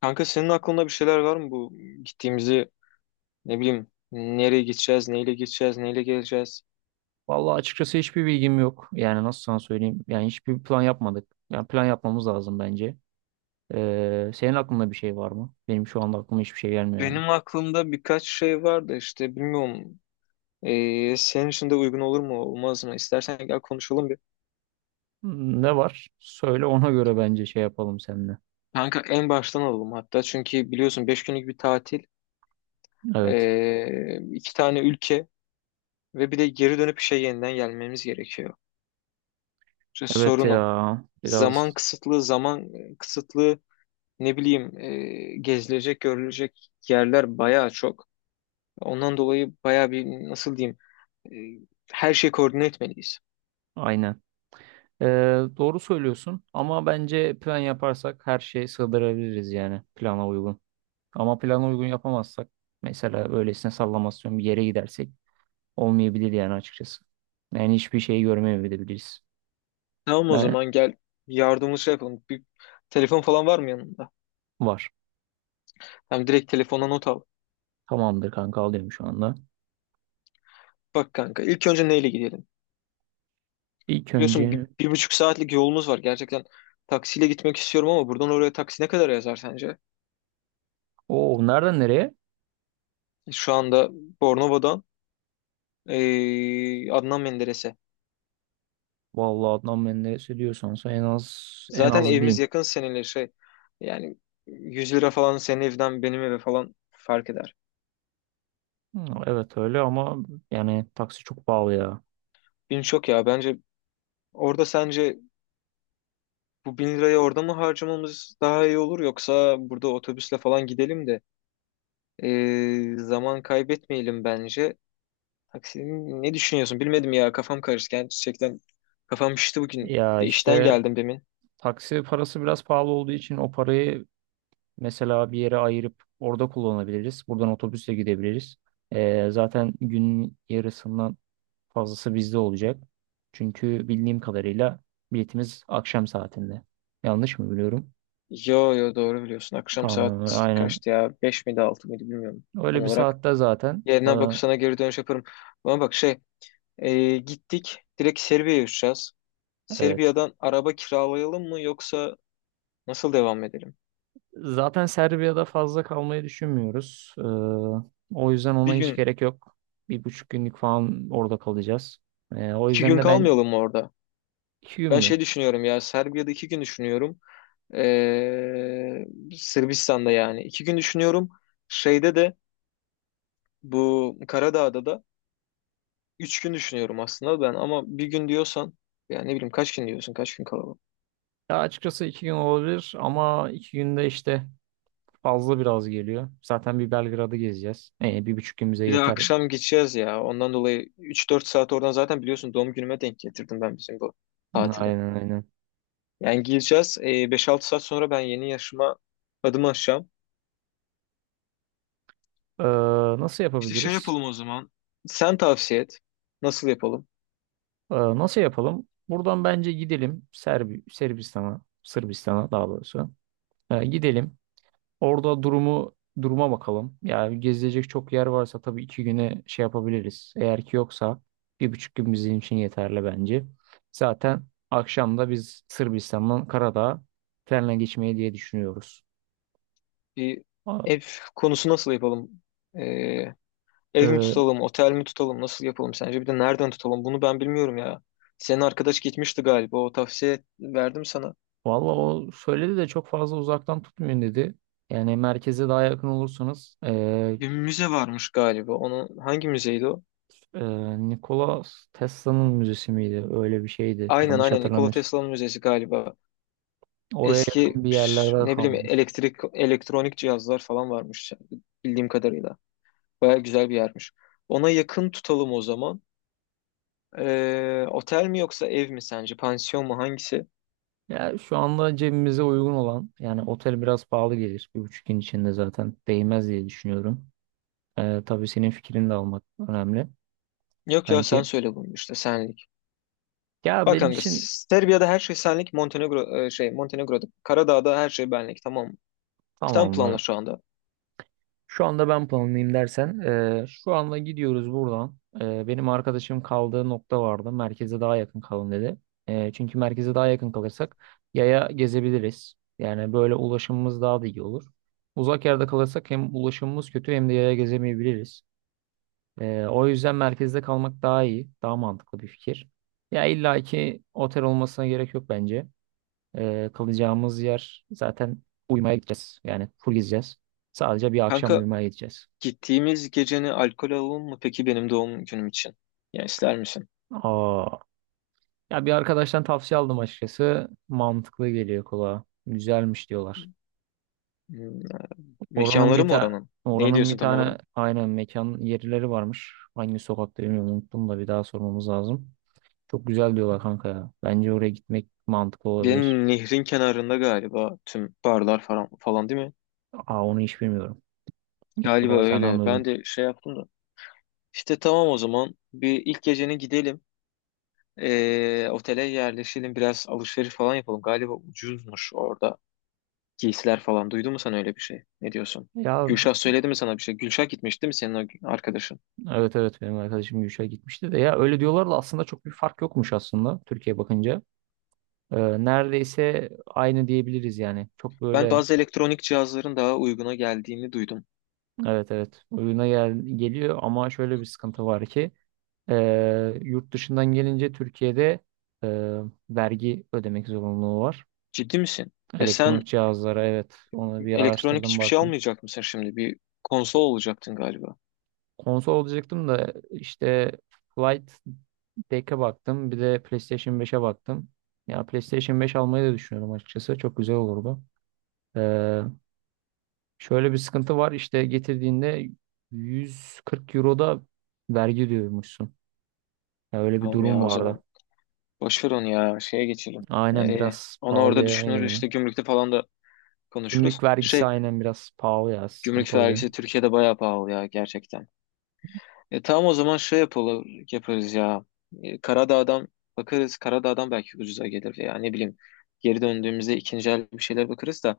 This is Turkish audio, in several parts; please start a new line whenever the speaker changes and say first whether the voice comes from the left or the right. left: Kanka senin aklında bir şeyler var mı bu gittiğimizi ne bileyim nereye gideceğiz, neyle gideceğiz, neyle geleceğiz?
right: Vallahi açıkçası hiçbir bilgim yok. Yani nasıl sana söyleyeyim? Yani hiçbir plan yapmadık. Yani plan yapmamız lazım bence. Senin aklında bir şey var mı? Benim şu anda aklıma hiçbir şey gelmiyor yani.
left: Benim aklımda birkaç şey var da işte bilmiyorum senin için de uygun olur mu olmaz mı? İstersen gel konuşalım bir.
right: Ne var? Söyle ona göre bence şey yapalım seninle.
left: Kanka en baştan alalım hatta çünkü biliyorsun 5 günlük bir tatil,
right: Evet.
left: iki tane ülke ve bir de geri dönüp işe yeniden gelmemiz gerekiyor. İşte
right: Evet
left: sorun o.
right: ya.
left: Zaman
right: Biraz
left: kısıtlı, zaman kısıtlı ne bileyim gezilecek, görülecek yerler bayağı çok. Ondan dolayı bayağı bir nasıl diyeyim e, her şeyi koordine etmeliyiz.
right: aynen. Ee, doğru söylüyorsun ama bence plan yaparsak her şeyi sığdırabiliriz yani plana uygun. Ama plana uygun yapamazsak mesela öylesine sallamasyon bir yere gidersek olmayabilir yani açıkçası. Yani hiçbir şey görmeyebiliriz.
left: Tamam o
right: Ben
left: zaman gel yardımımızı şey yapalım. Bir telefon falan var mı yanında?
right: Var.
left: Hem direkt telefona not al.
right: Tamamdır kanka alıyorum şu anda.
left: Bak kanka ilk önce neyle gidelim?
right: İlk
left: Biliyorsun bir,
right: önce
left: bir buçuk saatlik yolumuz var. Gerçekten taksiyle gitmek istiyorum ama buradan oraya taksi ne kadar yazar sence?
right: o nereden nereye?
left: Şu anda Bornova'dan Adnan Menderes'e.
right: Vallahi Adnan Menderes'e diyorsan sen en az en
left: Zaten
right: az
left: evimiz
right: 1.000.
left: yakın seninle şey. Yani 100 lira falan senin evden benim eve falan fark eder.
right: Hı, Evet öyle ama yani taksi çok pahalı ya.
left: Bin çok ya bence. Orada sence bu 1000 lirayı orada mı harcamamız daha iyi olur yoksa burada otobüsle falan gidelim de zaman kaybetmeyelim bence. Taksi ne düşünüyorsun? Bilmedim ya kafam karıştı. Yani gerçekten kafam şişti bugün.
right: Ya
left: De işten
right: işte
left: geldim demin.
right: taksi parası biraz pahalı olduğu için o parayı mesela bir yere ayırıp orada kullanabiliriz. Buradan otobüsle gidebiliriz. Zaten gün yarısından fazlası bizde olacak. Çünkü bildiğim kadarıyla biletimiz akşam saatinde. Yanlış mı biliyorum?
left: Yo yo, doğru biliyorsun. Akşam saat
right: Tamamdır, aynen.
left: kaçtı ya? 5 miydi 6 mıydı bilmiyorum tam
right: Öyle bir
left: olarak.
right: saatte zaten.
left: Yerine bakıp sana geri dönüş yaparım. Bana bak şey gittik direkt Serbia'ya uçacağız.
right: Evet.
left: Serbia'dan araba kiralayalım mı yoksa nasıl devam edelim?
right: Zaten Serbia'da fazla kalmayı düşünmüyoruz. O yüzden ona
left: Bir
right: hiç
left: gün.
right: gerek yok. Bir buçuk günlük falan orada kalacağız. O
left: İki
right: yüzden
left: gün
right: de ben
left: kalmayalım mı orada?
right: iki gün
left: Ben
right: mü?
left: şey düşünüyorum ya, Serbia'da 2 gün düşünüyorum. Ee, Sırbistan'da yani. 2 gün düşünüyorum. Şeyde de bu Karadağ'da da 3 gün düşünüyorum aslında ben. Ama bir gün diyorsan ya ne bileyim kaç gün diyorsun kaç gün kalalım.
right: Ya açıkçası iki gün olabilir ama iki günde işte fazla biraz geliyor. Zaten bir Belgrad'ı gezeceğiz. Bir buçuk gün bize
left: Bir de
right: yeter.
left: akşam gideceğiz ya. Ondan dolayı 3-4 saat oradan zaten biliyorsun doğum günüme denk getirdim ben bizim bu tatili.
right: Aynen aynen.
left: Yani gireceğiz. 5-6 saat sonra ben yeni yaşıma adım atacağım.
right: Ee, Nasıl
left: İşte şey
right: yapabiliriz?
left: yapalım o zaman. Sen tavsiye et. Nasıl yapalım?
right: Nasıl yapalım? Buradan bence gidelim Sırbistan'a, Sırbistan'a daha doğrusu. Gidelim. Orada durumu duruma bakalım. Yani gezilecek çok yer varsa tabii iki güne şey yapabiliriz. Eğer ki yoksa bir buçuk gün bizim için yeterli bence. Zaten akşam da biz Sırbistan'dan Karadağ'a trenle geçmeyi diye düşünüyoruz.
left: Bir
right: Aa,
left: ev konusu nasıl yapalım? Ee,
right: e,
left: ev mi tutalım, otel mi tutalım, nasıl yapalım sence? Bir de nereden tutalım? Bunu ben bilmiyorum ya. Senin arkadaş gitmişti galiba. O tavsiye verdim sana.
right: Valla o söyledi de çok fazla uzaktan tutmayın dedi. Yani merkeze daha yakın olursanız.
left: Bir müze varmış galiba. Onun hangi müzeydi o?
right: Nikola Tesla'nın müzesi miydi? Öyle bir şeydi.
left: Aynen
right: Yanlış
left: aynen, Nikola
right: hatırlamıyorsun.
left: Tesla'nın müzesi galiba.
right: Oraya
left: Eski
right: yakın bir
left: üf,
right: yerlerde
left: ne bileyim
right: kalmış.
left: elektrik elektronik cihazlar falan varmış bildiğim kadarıyla. Baya güzel bir yermiş. Ona yakın tutalım o zaman. Otel mi yoksa ev mi sence? Pansiyon mu, hangisi?
right: Ya şu anda cebimize uygun olan yani otel biraz pahalı gelir. Bir buçuk gün içinde zaten değmez diye düşünüyorum. Tabii senin fikrini de almak önemli.
left: Yok ya sen
right: Sanki
left: söyle bunu işte, senlik.
right: ya
left: Bak
right: benim
left: kanka
right: için
left: Serbia'da her şey senlik. Montenegro'da, Karadağ'da her şey benlik, tamam mı?
right: tamam
left: Sen planla
right: mı?
left: şu anda.
right: Şu anda ben planlayayım dersen, şu anda gidiyoruz buradan. Benim arkadaşım kaldığı nokta vardı. Merkeze daha yakın kalın dedi. Çünkü merkeze daha yakın kalırsak yaya gezebiliriz. Yani böyle ulaşımımız daha da iyi olur. Uzak yerde kalırsak hem ulaşımımız kötü hem de yaya gezemeyebiliriz. O yüzden merkezde kalmak daha iyi, daha mantıklı bir fikir. Ya illa ki otel olmasına gerek yok bence. Kalacağımız yer zaten uyumaya gideceğiz. Yani full gezeceğiz. Sadece bir akşam
left: Kanka
right: uyumaya gideceğiz.
left: gittiğimiz geceni alkol alalım mı peki benim doğum günüm için? Ya ister misin?
right: Aa, Ya bir arkadaştan tavsiye aldım açıkçası. Mantıklı geliyor kulağa. Güzelmiş diyorlar.
left: Hmm.
right: Oranın
left: Mekanları
right: bir
left: mı
right: tane
left: oranın? Ne
right: oranın
left: diyorsun
right: bir
left: tam
right: tane
left: olarak?
right: aynen mekan yerleri varmış. Hangi sokakta bilmiyorum unuttum da bir daha sormamız lazım. Çok güzel diyorlar kanka ya. Bence oraya gitmek mantıklı olabilir.
left: Benim nehrin kenarında galiba tüm barlar falan falan, değil mi?
right: Onu hiç bilmiyorum. İlk
left: Galiba
right: defa senden
left: öyle. Ben
right: duydum.
left: de şey yaptım da. İşte tamam o zaman bir ilk geceni gidelim. Otele yerleşelim, biraz alışveriş falan yapalım. Galiba ucuzmuş orada giysiler falan. Duydun mu sen öyle bir şey? Ne diyorsun?
right: Ya
left: Gülşah söyledi mi sana bir şey? Gülşah gitmiş değil mi senin o arkadaşın?
right: evet evet benim arkadaşım Gülşah gitmişti de ya öyle diyorlar da aslında çok bir fark yokmuş aslında Türkiye bakınca. Neredeyse aynı diyebiliriz yani. Çok
left: Ben
right: böyle.
left: bazı elektronik cihazların daha uyguna geldiğini duydum.
right: Evet evet oyuna gel geliyor ama şöyle bir sıkıntı var ki, yurt dışından gelince Türkiye'de e, vergi ödemek zorunluluğu var.
left: Ciddi misin? Ya sen
right: Elektronik cihazlara evet onu bir
left: elektronik
right: araştırdım
left: hiçbir şey
right: baktım.
left: almayacak mısın şimdi? Bir konsol olacaktın galiba.
right: Konsol olacaktım da işte Flight Deck'e baktım bir de PlayStation 5'e baktım. Ya PlayStation 5 almayı da düşünüyorum açıkçası çok güzel olurdu. E, Şöyle bir sıkıntı var işte getirdiğinde 140 Euro'da vergi ödüyormuşsun. Ya öyle bir
left: Tamam ya
right: durum
left: o zaman.
right: vardı.
left: Boş ver onu ya. Şeye geçelim.
right: Aynen biraz
left: Onu orada
right: pahalıya
left: düşünürüz.
right: geliyor.
left: İşte gümrükte falan da konuşuruz.
right: Gümrük vergisi
left: Şey,
right: aynen biraz pahalı ya.
left: gümrük
right: Sıkıntı oluyor.
left: vergisi Türkiye'de bayağı pahalı ya gerçekten. Tamam o zaman şey yapalım, yaparız ya. Karadağ'dan bakarız. Karadağ'dan belki ucuza gelir ya, ne bileyim. Geri döndüğümüzde ikinci el bir şeyler bakarız da.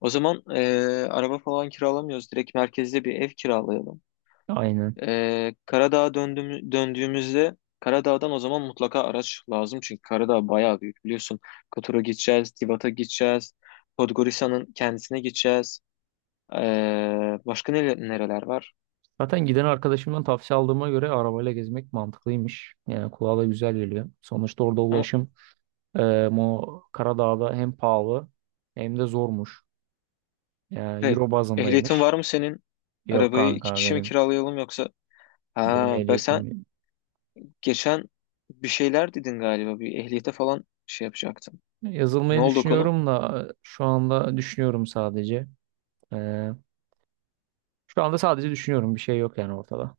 left: O zaman araba falan kiralamıyoruz. Direkt merkezde bir ev kiralayalım.
right: Aynen.
left: Karadağ'a döndüğümüzde Karadağ'dan o zaman mutlaka araç lazım. Çünkü Karadağ bayağı büyük, biliyorsun. Kotor'a gideceğiz, Tibat'a gideceğiz. Podgorica'nın kendisine gideceğiz. Başka nereler var?
right: Zaten giden arkadaşımdan tavsiye aldığıma göre arabayla gezmek mantıklıymış. Yani kulağa da güzel geliyor. Sonuçta orada ulaşım e, Mo Karadağ'da hem pahalı hem de zormuş. Yani
left: Hey,
right: Euro
left: ehliyetin
right: bazındaymış.
left: var mı senin?
right: Yok
left: Arabayı iki
right: kanka
left: kişi mi
right: benim
left: kiralayalım yoksa?
right: benim
left: Ha, sen
right: ehliyetim
left: geçen bir şeyler dedin galiba. Bir ehliyete falan şey yapacaktın. Ne
right: yazılmayı
left: oldu o konu?
right: düşünüyorum da şu anda düşünüyorum sadece. E, Şu anda sadece düşünüyorum. Bir şey yok yani ortada.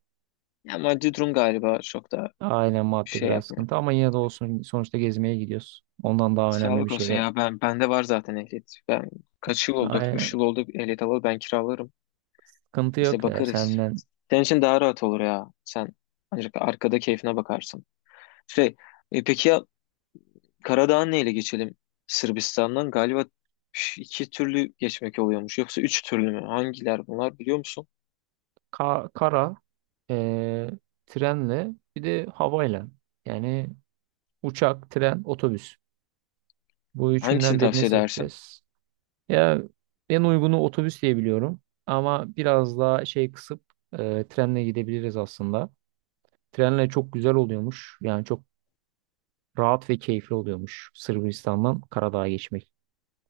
left: Ya maddi durum galiba çok da
right: Aynen maddi
left: şey
right: biraz
left: yapmıyor.
right: sıkıntı ama yine de olsun sonuçta gezmeye gidiyoruz. Ondan daha önemli bir
left: Sağlık
right: şey.
left: olsun
right: yok.
left: ya, bende var zaten ehliyet. Ben kaç yıl oldu? Dört
right: Ay,
left: beş yıl oldu ehliyet alalı, ben kiralarım.
right: sıkıntı
left: İşte
right: yok ya
left: bakarız.
right: senden.
left: Senin için daha rahat olur ya. Sen ancak arkada keyfine bakarsın. Şey, peki ya Karadağ'ın neyle geçelim? Sırbistan'dan galiba iki türlü geçmek oluyormuş. Yoksa üç türlü mü? Hangiler bunlar, biliyor musun?
right: Kara, e, trenle bir de havayla. Yani uçak, tren, otobüs. Bu
left: Hangisini
right: üçünden birini
left: tavsiye edersin?
right: seçeceğiz. Ya en uygunu otobüs diye biliyorum. Ama biraz daha şey kısıp trenle gidebiliriz aslında. Trenle çok güzel oluyormuş. Yani çok rahat ve keyifli oluyormuş Sırbistan'dan Karadağ'a geçmek.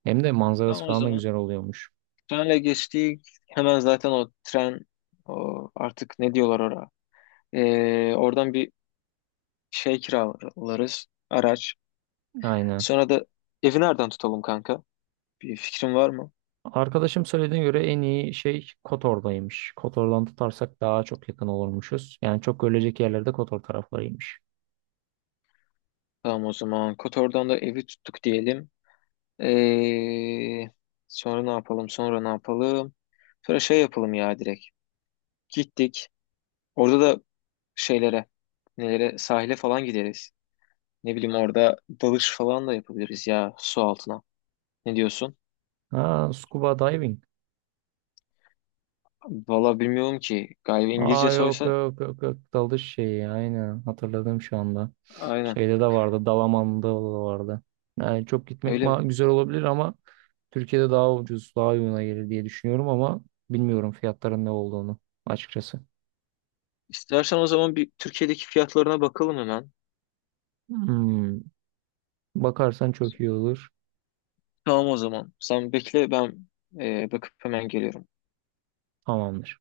right: Hem de manzarası
left: Tamam o
right: falan da
left: zaman.
right: güzel oluyormuş.
left: Trenle geçtik. Hemen zaten o tren, o artık ne diyorlar oraya? Oradan bir şey kiralarız. Araç.
right: Aynen.
left: Sonra da evi nereden tutalım kanka? Bir fikrin var mı?
right: Arkadaşım söylediğine göre en iyi şey Kotor'daymış. Kotor'dan tutarsak daha çok yakın olurmuşuz. Yani çok görülecek yerlerde Kotor taraflarıymış.
left: Tamam o zaman. Kotor'dan da evi tuttuk diyelim. Ee, sonra ne yapalım? Sonra ne yapalım? Sonra şey yapalım ya direkt. Gittik. Orada da şeylere, nelere, sahile falan gideriz. Ne bileyim orada dalış falan da yapabiliriz ya, su altına. Ne diyorsun?
right: Ha, scuba diving.
left: Valla bilmiyorum ki. Galiba İngilizce
right: Yok
left: soysa
right: yok yok yok dalış şeyi aynen hatırladım şu anda.
left: aynen,
right: Şeyde de vardı Dalaman'da da vardı. Yani çok gitmek
left: öyle mi?
right: güzel olabilir ama Türkiye'de daha ucuz daha uyguna gelir diye düşünüyorum ama bilmiyorum fiyatların ne olduğunu açıkçası.
left: İstersen o zaman bir Türkiye'deki fiyatlarına bakalım hemen.
right: Hmm. Bakarsan çok iyi olur.
left: Tamam o zaman. Sen bekle, ben bakıp hemen geliyorum.
right: Tamamdır.